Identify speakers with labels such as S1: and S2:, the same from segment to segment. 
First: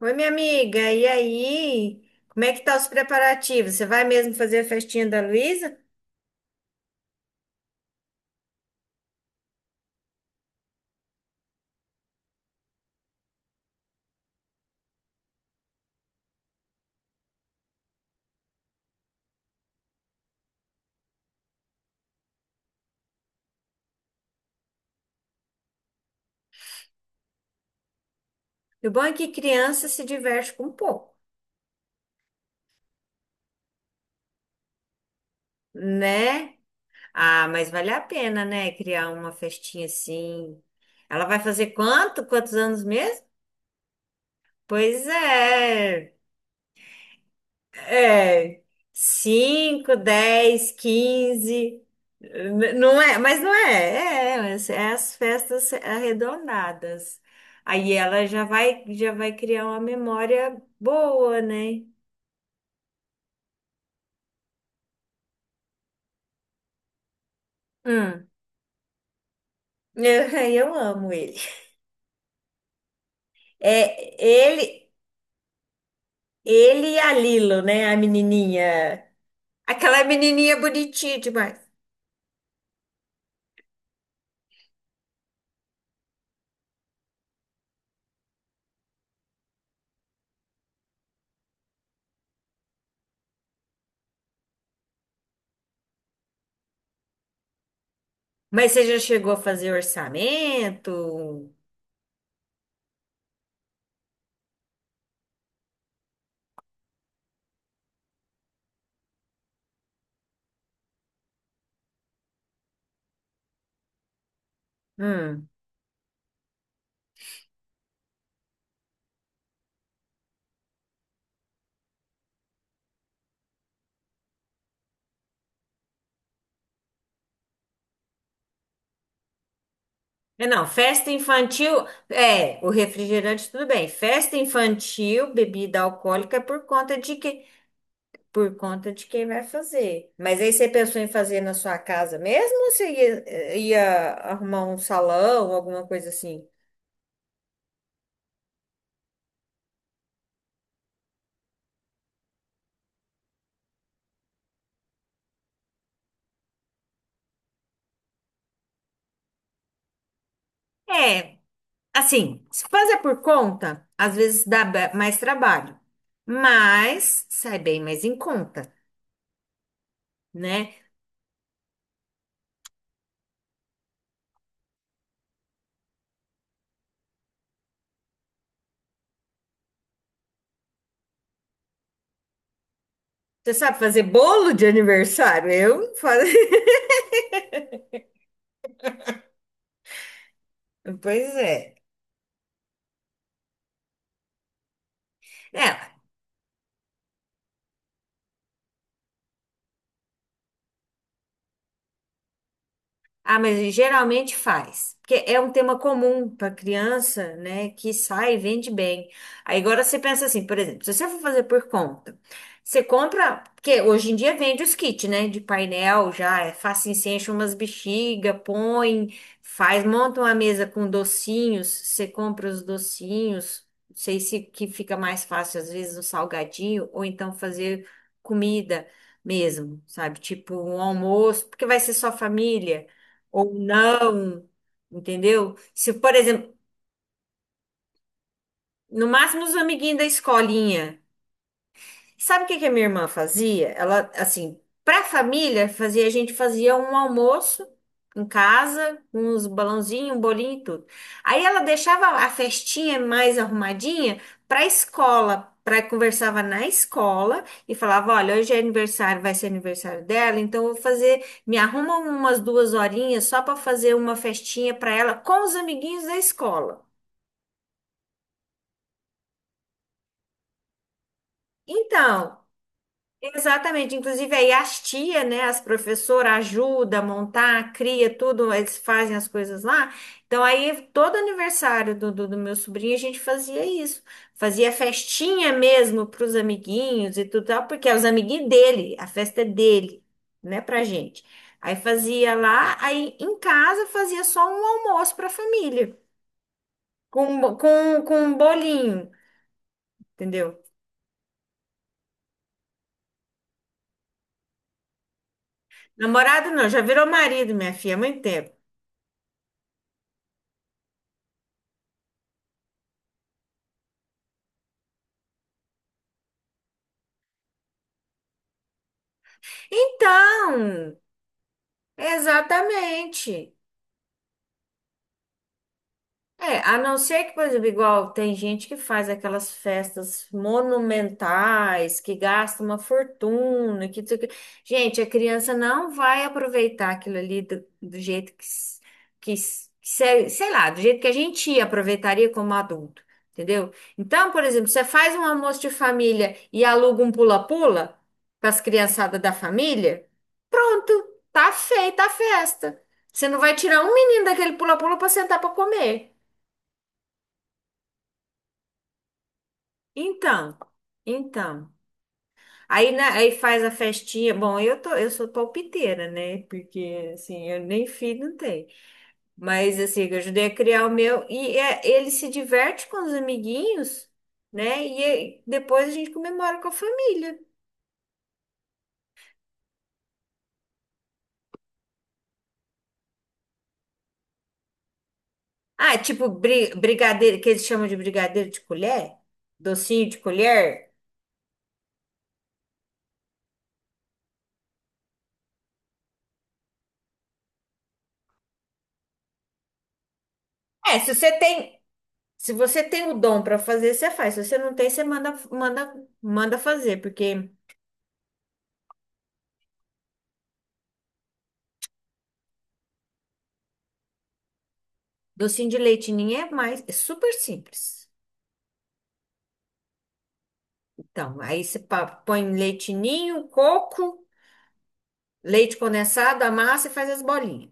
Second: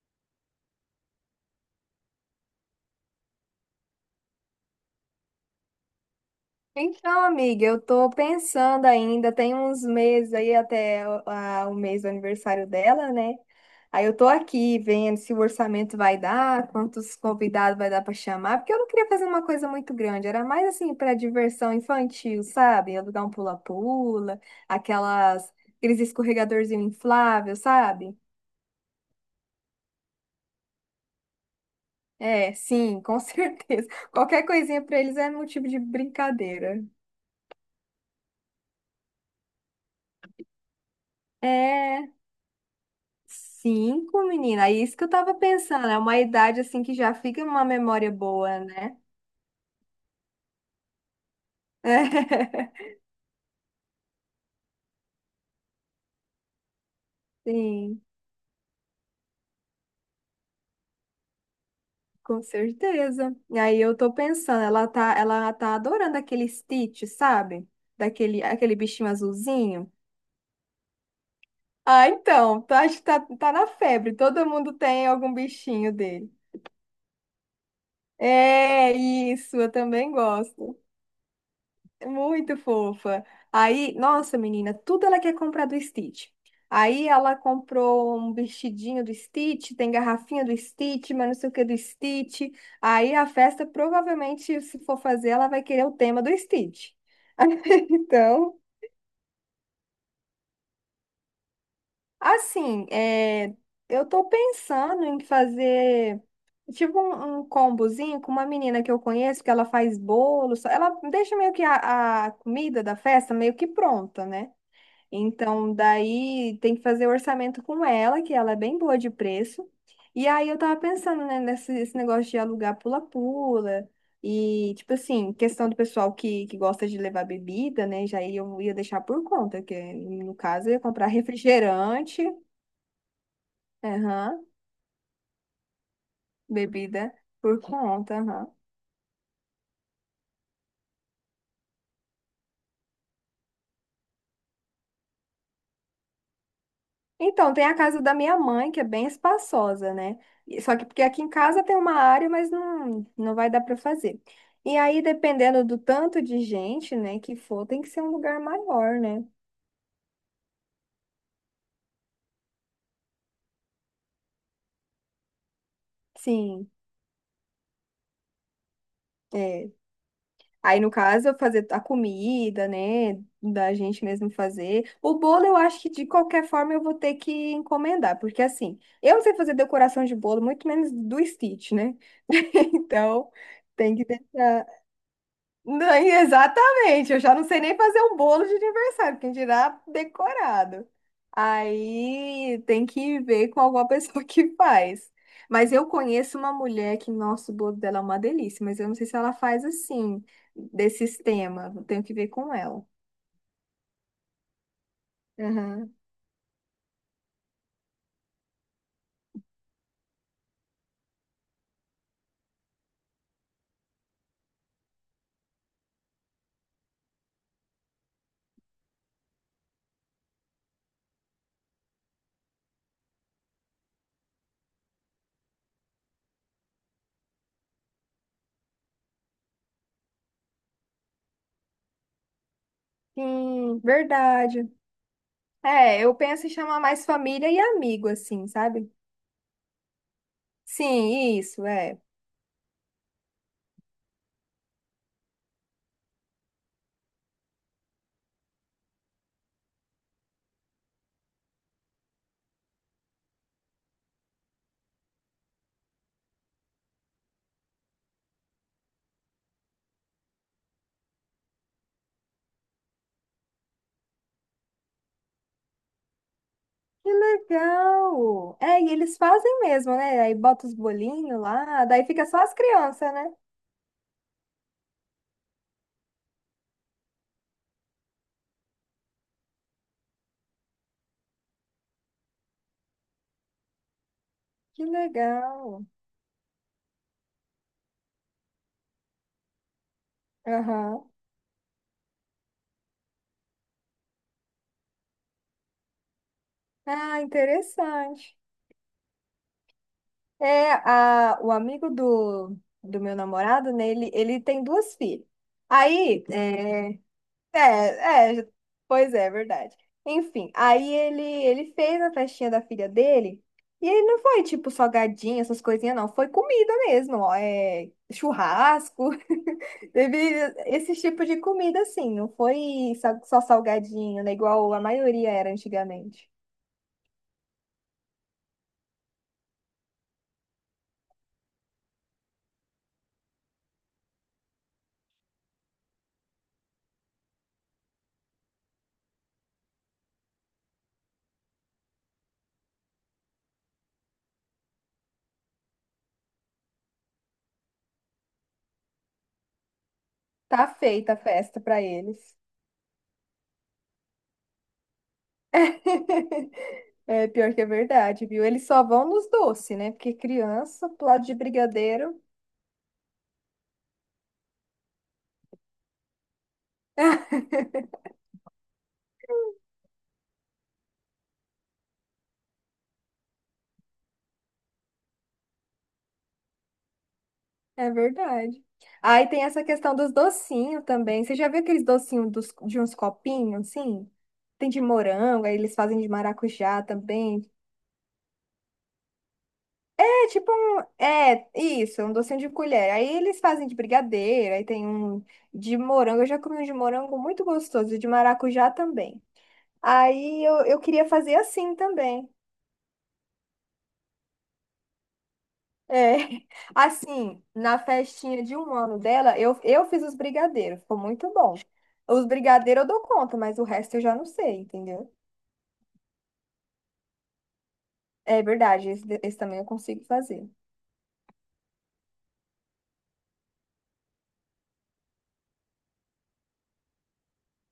S1: Oi, minha amiga, e aí? Como é que tá os preparativos? Você vai mesmo fazer a festinha da Luísa?
S2: Então, amiga, eu tô pensando ainda, tem uns meses aí até o mês do aniversário dela, né? Aí eu tô aqui vendo se o orçamento vai dar, quantos convidados vai dar pra chamar, porque eu não queria fazer uma coisa muito grande, era mais assim pra diversão infantil, sabe? Alugar um pula-pula, aquelas, aqueles escorregadorzinho infláveis sabe?
S1: E o bom é que criança se diverte com pouco,
S2: É, sim, com certeza. Qualquer coisinha pra eles é motivo de
S1: né?
S2: brincadeira.
S1: Ah, mas vale a pena, né? Criar uma festinha assim. Ela vai fazer
S2: É.
S1: quanto? Quantos anos mesmo?
S2: Cinco, menina, é isso que
S1: Pois
S2: eu tava pensando. É
S1: é.
S2: uma idade assim que já fica uma memória boa,
S1: É,
S2: né?
S1: 5 10 15 não é, mas não é, é, mas é as festas arredondadas. Aí
S2: Sim,
S1: ela já vai criar uma memória boa, né?
S2: com certeza. E aí eu tô pensando, ela tá adorando aquele Stitch, sabe?
S1: Hum,
S2: Daquele, aquele bichinho azulzinho.
S1: eu amo ele.
S2: Ah, então, tá, acho que tá na febre.
S1: É,
S2: Todo mundo
S1: ele,
S2: tem algum bichinho dele.
S1: Ele e a Lilo, né? A
S2: É
S1: menininha,
S2: isso, eu
S1: aquela
S2: também
S1: menininha
S2: gosto.
S1: bonitinha demais.
S2: Muito fofa. Aí, nossa, menina, tudo ela quer comprar do Stitch. Aí ela comprou um vestidinho do Stitch, tem garrafinha do Stitch, mas não sei o que do Stitch. Aí a festa, provavelmente, se for fazer, ela vai querer o tema do Stitch. Então,
S1: Mas você já chegou a fazer orçamento?
S2: assim, é, eu tô pensando em fazer tipo um combozinho com uma menina que eu conheço, que ela faz bolo, ela deixa meio que a comida da festa meio que pronta, né?
S1: Hum.
S2: Então, daí tem que fazer orçamento com ela, que ela é bem boa de preço. E aí eu tava pensando, né, nesse esse negócio de alugar pula-pula. E, tipo assim, questão do pessoal que gosta de levar bebida, né? Já aí eu ia deixar por conta, que no
S1: É, não,
S2: caso eu ia comprar
S1: festa infantil,
S2: refrigerante,
S1: é, o refrigerante tudo bem. Festa
S2: aham,
S1: infantil, bebida alcoólica é por conta
S2: bebida
S1: de que,
S2: por conta, aham.
S1: por conta de quem vai fazer. Mas aí você pensou em fazer na sua casa mesmo ou ia arrumar um salão, alguma coisa assim?
S2: Então, tem a casa da minha mãe, que é bem espaçosa, né? E só que porque aqui em casa tem uma área, mas não, não vai dar para fazer. E aí, dependendo do tanto de gente, né, que for, tem que ser um lugar maior, né?
S1: É, assim, se fazer por conta, às vezes dá mais trabalho,
S2: Sim,
S1: mas sai bem mais em conta,
S2: é.
S1: né?
S2: Aí, no caso, eu fazer a comida, né, da gente mesmo fazer. O bolo, eu acho que de qualquer forma eu vou ter que encomendar, porque assim, eu não sei fazer decoração de bolo, muito menos do Stitch, né? Então,
S1: Você sabe
S2: tem
S1: fazer
S2: que
S1: bolo
S2: deixar.
S1: de aniversário? Eu
S2: Não,
S1: faço.
S2: exatamente, eu já não sei nem fazer um bolo de aniversário, quem dirá decorado.
S1: Pois é.
S2: Aí tem que ver com alguma pessoa que faz. Mas eu
S1: É.
S2: conheço uma mulher que, nossa, o bolo dela é uma delícia, mas eu não sei se ela faz assim, desse sistema. Eu tenho que ver com ela.
S1: Ah, mas geralmente faz. Porque é um tema
S2: Aham.
S1: comum para criança, né? Que sai e vende bem. Aí agora você pensa assim, por exemplo, se você for fazer por conta, você compra. Porque hoje em dia vende os kits, né? De painel já. É fácil, você enche umas bexiga, põe, faz, monta uma mesa com docinhos. Você compra os docinhos. Não sei se que fica mais fácil, às vezes, um salgadinho, ou então fazer comida mesmo, sabe? Tipo um almoço, porque vai ser só família ou
S2: Sim,
S1: não,
S2: verdade.
S1: entendeu? Se,
S2: É,
S1: por
S2: eu penso em
S1: exemplo,
S2: chamar mais família e amigo, assim, sabe?
S1: no máximo os amiguinhos da escolinha.
S2: Sim, isso, é.
S1: Sabe o que que a minha irmã fazia? Ela, assim, para a família, fazia, a gente fazia um almoço em casa, uns balãozinhos, um bolinho e tudo. Aí ela deixava a festinha mais arrumadinha para a escola. Pra, conversava na escola e falava: Olha, hoje é aniversário, vai ser aniversário dela, então eu vou fazer. Me arruma umas duas horinhas só para fazer uma festinha para ela com os amiguinhos da escola.
S2: Que legal! É, e eles fazem mesmo, né? Aí bota os bolinhos lá, daí fica
S1: Então,
S2: só as crianças, né?
S1: exatamente, inclusive aí as tia, né, as professoras ajudam a montar, cria tudo, eles fazem as coisas lá. Então aí todo aniversário do meu sobrinho a gente fazia isso, fazia
S2: Que
S1: festinha
S2: legal!
S1: mesmo para os amiguinhos e tudo tal, porque é os amiguinhos dele, a festa é dele, né, pra
S2: Aham.
S1: gente. Aí fazia lá, aí em casa fazia só um almoço para a família,
S2: Ah,
S1: com um
S2: interessante.
S1: bolinho, entendeu?
S2: É, a, o amigo do, do meu namorado, né? Ele tem duas filhas. Aí,
S1: Namorado não,
S2: é,
S1: já virou marido, minha filha, há muito
S2: é, é,
S1: tempo.
S2: pois é, é verdade. Enfim, aí ele fez a festinha da filha dele, e ele não foi tipo salgadinho, essas coisinhas, não. Foi comida mesmo, ó, é, churrasco, teve esse
S1: Então,
S2: tipo de comida, assim, não foi sa- só
S1: exatamente.
S2: salgadinho, né? Igual a maioria era antigamente.
S1: É, a não ser que, por exemplo, igual tem gente que faz aquelas festas monumentais, que gasta uma fortuna, que não sei o quê. Gente, a criança não vai aproveitar aquilo ali do jeito que, s- que, s- que se- sei lá, do jeito que a gente aproveitaria como adulto, entendeu? Então, por exemplo, você faz um almoço de família e aluga um pula-pula para as criançadas da família,
S2: Tá feita a
S1: pronto, tá
S2: festa pra
S1: feita a
S2: eles.
S1: festa. Você não vai tirar um menino daquele pula-pula para sentar para comer.
S2: É pior que é verdade, viu? Eles só vão nos doces, né? Porque
S1: Então,
S2: criança, pro lado de
S1: então.
S2: brigadeiro.
S1: Aí, né, aí faz a festinha. Bom, eu tô, eu sou palpiteira, né? Porque assim, eu nem filho não tenho. Mas assim, eu ajudei a criar o meu e é, ele se diverte com os amiguinhos, né? E aí, depois a gente comemora com a família.
S2: É verdade. Aí tem essa questão dos docinhos também. Você já viu aqueles docinhos dos, de uns copinhos, assim? Tem de morango, aí eles
S1: Ah,
S2: fazem de
S1: tipo
S2: maracujá
S1: brigadeiro,
S2: também.
S1: que eles chamam de brigadeiro de colher, docinho de
S2: É tipo um.
S1: colher.
S2: É, isso, um docinho de colher. Aí eles fazem de brigadeiro, aí tem um de morango. Eu já comi um de morango muito gostoso, e de maracujá também. Aí eu
S1: É,
S2: queria
S1: se
S2: fazer
S1: você
S2: assim
S1: tem,
S2: também.
S1: se você tem o dom para fazer, você faz. Se você não tem, você manda
S2: É,
S1: manda manda fazer,
S2: assim,
S1: porque
S2: na festinha de um ano dela, eu fiz os brigadeiros, ficou muito bom. Os brigadeiros eu dou conta, mas o resto eu já não sei, entendeu?
S1: docinho de leite ninho é mais, é super simples.
S2: É verdade, esse também eu consigo fazer.
S1: Então, aí você põe leite ninho, coco, leite condensado, amassa e faz as bolinhas,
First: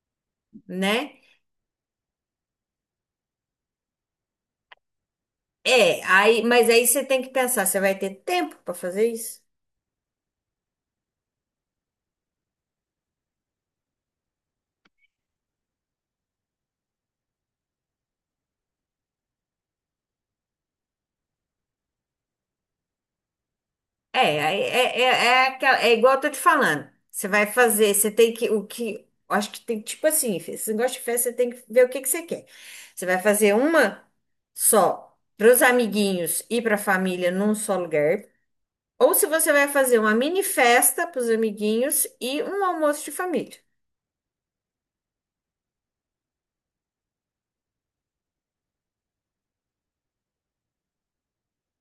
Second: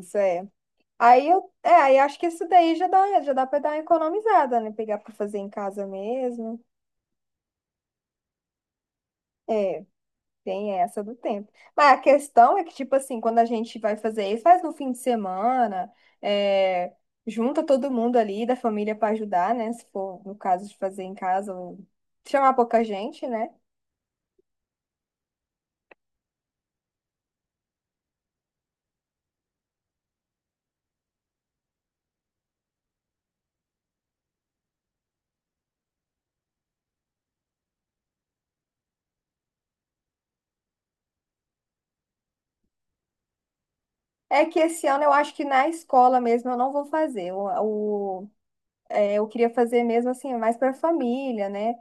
S2: Isso, é.
S1: né?
S2: Aí eu, é, aí acho que isso daí já dá pra dar uma economizada, né? Pegar pra fazer em casa
S1: É, aí,
S2: mesmo.
S1: mas aí você tem que pensar, você vai ter tempo para fazer isso?
S2: É. Tem essa do tempo. Mas a questão é que, tipo assim, quando a gente vai fazer isso, faz no fim de semana, é, junta todo mundo ali da família para ajudar, né? Se for no caso de fazer em casa, ou chamar pouca gente, né?
S1: É, aí é igual eu tô te falando. Você vai fazer, você tem que, o que, acho que tem, tipo assim, esse negócio de festa, você tem que ver o que que você quer. Você vai fazer uma só para os amiguinhos e para a família num só lugar. Ou se você vai fazer uma mini festa para os amiguinhos e um almoço de família.
S2: É que esse ano eu acho que na escola mesmo eu não vou fazer. É, eu queria fazer mesmo assim, mais para família, né?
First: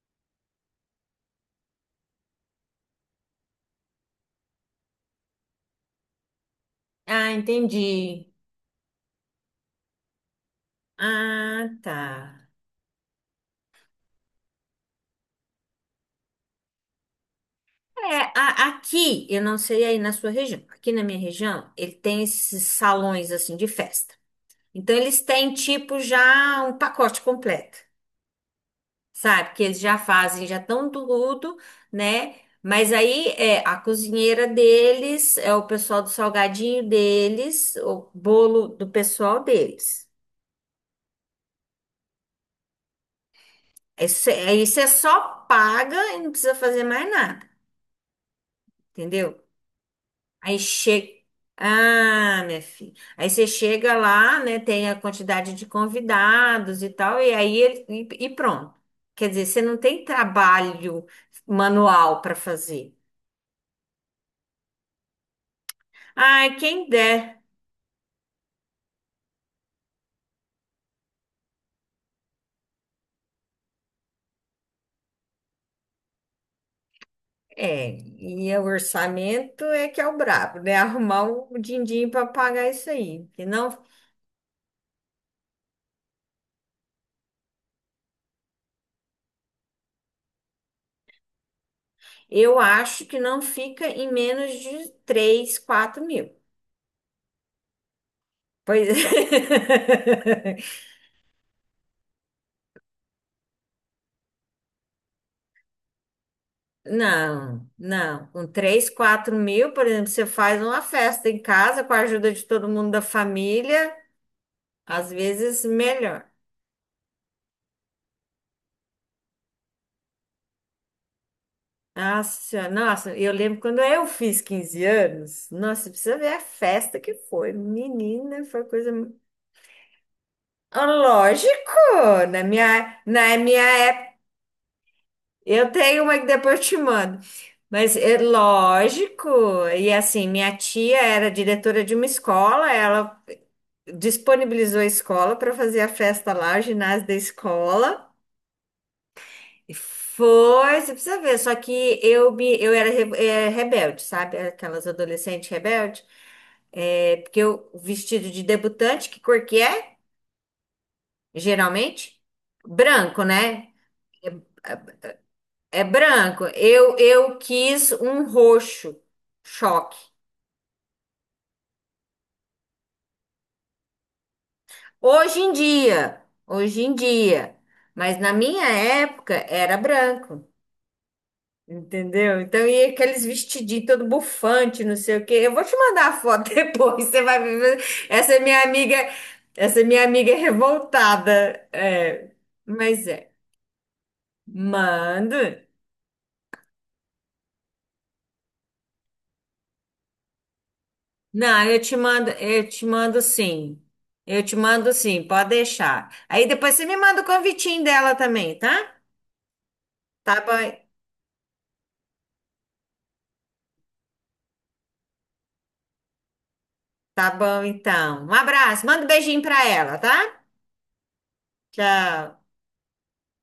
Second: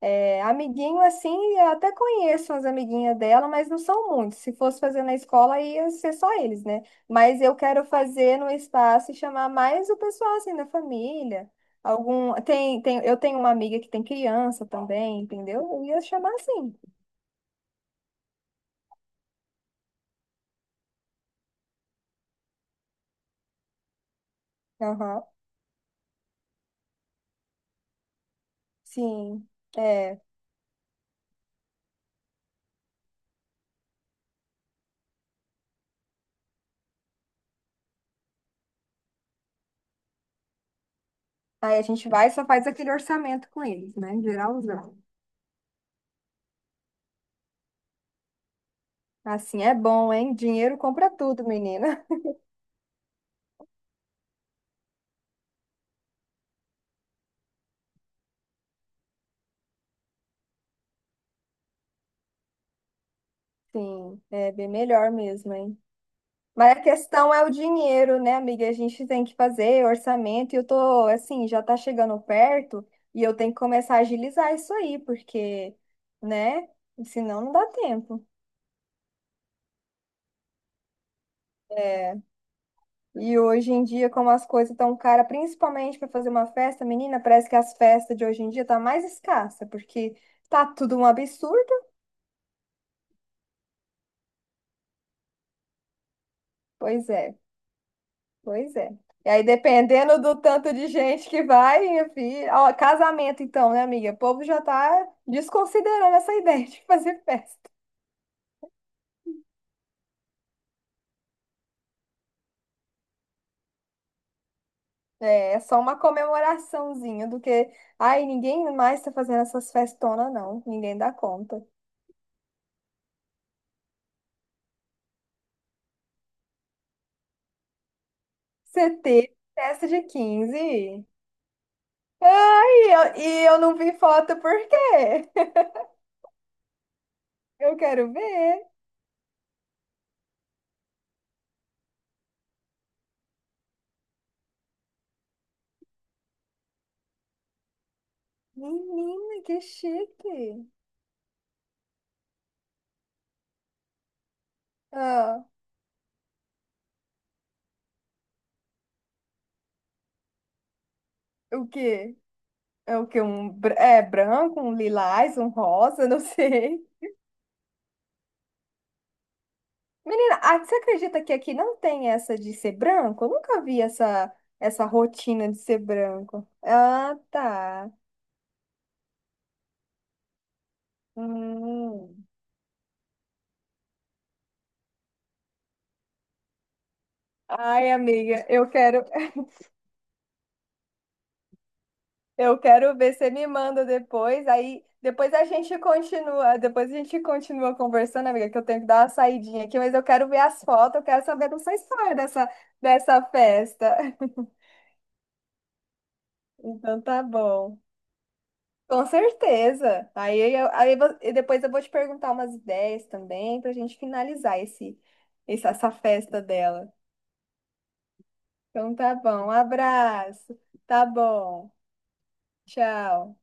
S2: É, amiguinho, assim, eu até conheço umas amiguinhas dela, mas não são muitos. Se fosse fazer na escola, ia ser só eles, né?
S1: Ah,
S2: Mas eu quero
S1: entendi.
S2: fazer no espaço e chamar mais o pessoal, assim, da família.
S1: Ah, tá.
S2: Algum. Tem, tem. Eu tenho uma amiga que tem criança também, entendeu? Eu ia chamar assim.
S1: É, a- aqui, eu não sei aí na sua região. Aqui na minha região, ele tem esses salões assim de festa. Então eles
S2: Aham,
S1: têm tipo já um pacote completo,
S2: sim.
S1: sabe? Que eles já
S2: É.
S1: fazem, já estão tudo, né? Mas aí é a cozinheira deles, é o pessoal do salgadinho deles, o bolo do pessoal deles.
S2: Aí a gente vai e só faz aquele orçamento com eles, né?
S1: Isso, é- aí você
S2: Geralzão.
S1: só paga e não precisa fazer mais nada, entendeu?
S2: Assim é bom, hein?
S1: Aí
S2: Dinheiro compra
S1: chega.
S2: tudo, menina.
S1: Ah, minha filha. Aí você chega lá, né? Tem a quantidade de convidados e tal, e aí ele, e pronto. Quer dizer, você não tem trabalho manual para fazer.
S2: Sim, é bem melhor mesmo, hein?
S1: Ai,
S2: Mas a
S1: quem
S2: questão
S1: der.
S2: é o dinheiro, né, amiga? A gente tem que fazer orçamento e eu tô, assim, já tá chegando perto e eu tenho que começar a agilizar isso aí, porque, né, senão não dá
S1: É,
S2: tempo.
S1: e o orçamento é que é o brabo, né? Arrumar o din-din
S2: É,
S1: para pagar isso aí.
S2: e
S1: Que não,
S2: hoje em dia, como as coisas estão caras, principalmente para fazer uma festa, menina, parece que as festas de hoje em dia tá mais escassa, porque tá tudo um absurdo.
S1: eu acho que não fica em menos de 3, 4 mil.
S2: Pois é. Pois
S1: Pois
S2: é. E aí, dependendo do
S1: é.
S2: tanto de gente que vai, minha filha. Ó, casamento, então, né, amiga? O povo já tá desconsiderando essa ideia de fazer
S1: Não,
S2: festa.
S1: não. Com 3 4 mil, por exemplo, você faz uma festa em casa com a ajuda de todo mundo da família, às
S2: É,
S1: vezes
S2: só uma
S1: melhor.
S2: comemoraçãozinha do que. Ai, ninguém mais tá fazendo essas festonas, não. Ninguém dá conta.
S1: Nossa, Senhora, nossa, eu lembro quando eu fiz 15 anos. Nossa, você precisa ver a festa que foi. Menina, foi coisa.
S2: Você teve festa de
S1: Ah,
S2: 15?
S1: lógico, na
S2: E eu
S1: minha
S2: não vi
S1: época.
S2: foto, por quê?
S1: Eu tenho uma que depois eu te mando.
S2: Eu
S1: Mas
S2: quero
S1: é
S2: ver.
S1: lógico, e assim, minha tia era diretora de uma escola, ela disponibilizou a escola para fazer a festa lá, o ginásio da escola.
S2: Menina, que
S1: E
S2: chique.
S1: foi, você precisa ver, só que eu era rebelde, sabe? Aquelas
S2: Ah,
S1: adolescentes rebeldes. É, porque eu, vestido de debutante, que cor que é?
S2: o
S1: Geralmente?
S2: quê? É o que
S1: Branco,
S2: um
S1: né?
S2: é branco, um lilás, um
S1: É
S2: rosa, não
S1: branco.
S2: sei.
S1: Eu quis um roxo. Choque.
S2: Menina, ah, você acredita que aqui não tem essa de ser branco? Eu nunca vi essa,
S1: Hoje
S2: rotina
S1: em
S2: de ser
S1: dia,
S2: branco.
S1: hoje em
S2: Ah,
S1: dia.
S2: tá.
S1: Mas na minha época era branco.
S2: Hum.
S1: Entendeu? Então, e aqueles vestidinhos todo bufante, não sei o quê. Eu vou te mandar a foto depois, você vai ver.
S2: Ai,
S1: Essa é
S2: amiga,
S1: minha
S2: eu
S1: amiga,
S2: quero,
S1: essa é minha amiga é revoltada. É,
S2: eu quero
S1: mas
S2: ver,
S1: é.
S2: você me manda depois, aí depois
S1: Mando.
S2: a gente continua, depois a gente continua conversando, amiga, que eu tenho que dar uma saidinha aqui, mas eu quero ver as fotos, eu quero saber
S1: Não,
S2: dessa
S1: eu te
S2: história
S1: mando,
S2: dessa, dessa festa.
S1: eu te mando sim, pode deixar. Aí depois você me
S2: Então
S1: manda
S2: tá
S1: o
S2: bom.
S1: convitinho dela também, tá?
S2: Com certeza. Aí,
S1: Tá bom,
S2: e depois eu vou te perguntar umas ideias também pra gente finalizar esse, essa festa dela.
S1: tá bom então. Um abraço,
S2: Então
S1: manda um
S2: tá
S1: beijinho
S2: bom. Um
S1: pra ela, tá?
S2: abraço. Tá bom.
S1: Tchau.
S2: Tchau.